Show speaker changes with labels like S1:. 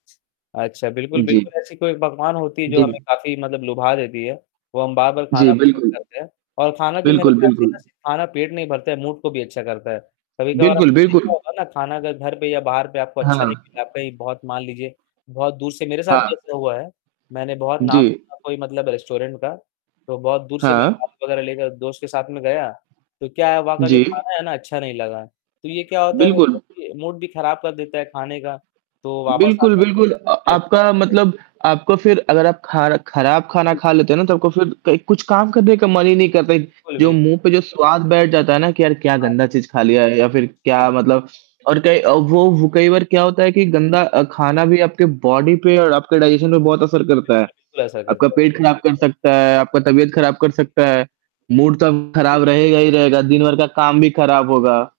S1: अच्छा, बिल्कुल,
S2: उ,
S1: बिल्कुल,
S2: जी।
S1: ऐसी कोई पकवान होती जो हमें
S2: जी।
S1: काफ़ी मतलब लुभा देती है, वो हम बार-बार
S2: जी,
S1: खाना पसंद
S2: बिल्कुल।
S1: करते हैं। और खाना जो मेरे
S2: बिल्कुल,
S1: ख़्याल से
S2: बिल्कुल।
S1: ना सि खाना पेट नहीं भरता है, मूड को भी अच्छा करता है। कभी-कभार
S2: बिल्कुल,
S1: आपने देखा
S2: बिल्कुल।
S1: होगा ना खाना अगर घर पे या बाहर पे आपको अच्छा
S2: हाँ।
S1: नहीं मिला, कहीं बहुत मान लीजिए बहुत दूर से मेरे साथ भी
S2: हाँ।
S1: ऐसा हुआ है, मैंने बहुत नाम
S2: जी।
S1: सुना कोई मतलब रेस्टोरेंट का, तो बहुत दूर से मैं
S2: हाँ।
S1: गाड़ी वगैरह लेकर दोस्त के साथ में गया, तो क्या है वहाँ का जो
S2: जी।
S1: खाना है ना अच्छा नहीं लगा। तो ये क्या होता है वो मूड
S2: बिल्कुल।
S1: भी मूड भी खराब कर देता है खाने का। तो वापस
S2: बिल्कुल,
S1: आकर
S2: बिल्कुल अ,
S1: अच्छा नहीं
S2: आपका
S1: लगा।
S2: मतलब आपको फिर अगर आप खार खराब खाना
S1: जी।
S2: खा लेते हो ना, तो आपको फिर कई कुछ काम करने का मन ही नहीं करता है।
S1: बिल्कुल,
S2: जो
S1: बिल्क
S2: मुँह पे जो स्वाद बैठ जाता है ना कि यार क्या
S1: हाँ।
S2: गंदा चीज़ खा लिया है या फिर
S1: जी,
S2: क्या
S1: जी।
S2: मतलब और कई अ, वो वो कई बार क्या होता है कि
S1: जी।
S2: गंदा अ, खाना भी आपके बॉडी पे और आपके डाइजेशन पे बहुत असर
S1: जी,
S2: करता है।
S1: बिल्कुल, बिल्कुल, ऐसा
S2: आपका
S1: करते हैं।
S2: पेट ख़राब कर
S1: बिल्कुल।
S2: सकता है, आपका तबीयत ख़राब कर
S1: जी।
S2: सकता है, मूड तो आपका
S1: जी।
S2: ख़राब रहेगा ही रहेगा, दिन भर का काम भी ख़राब होगा।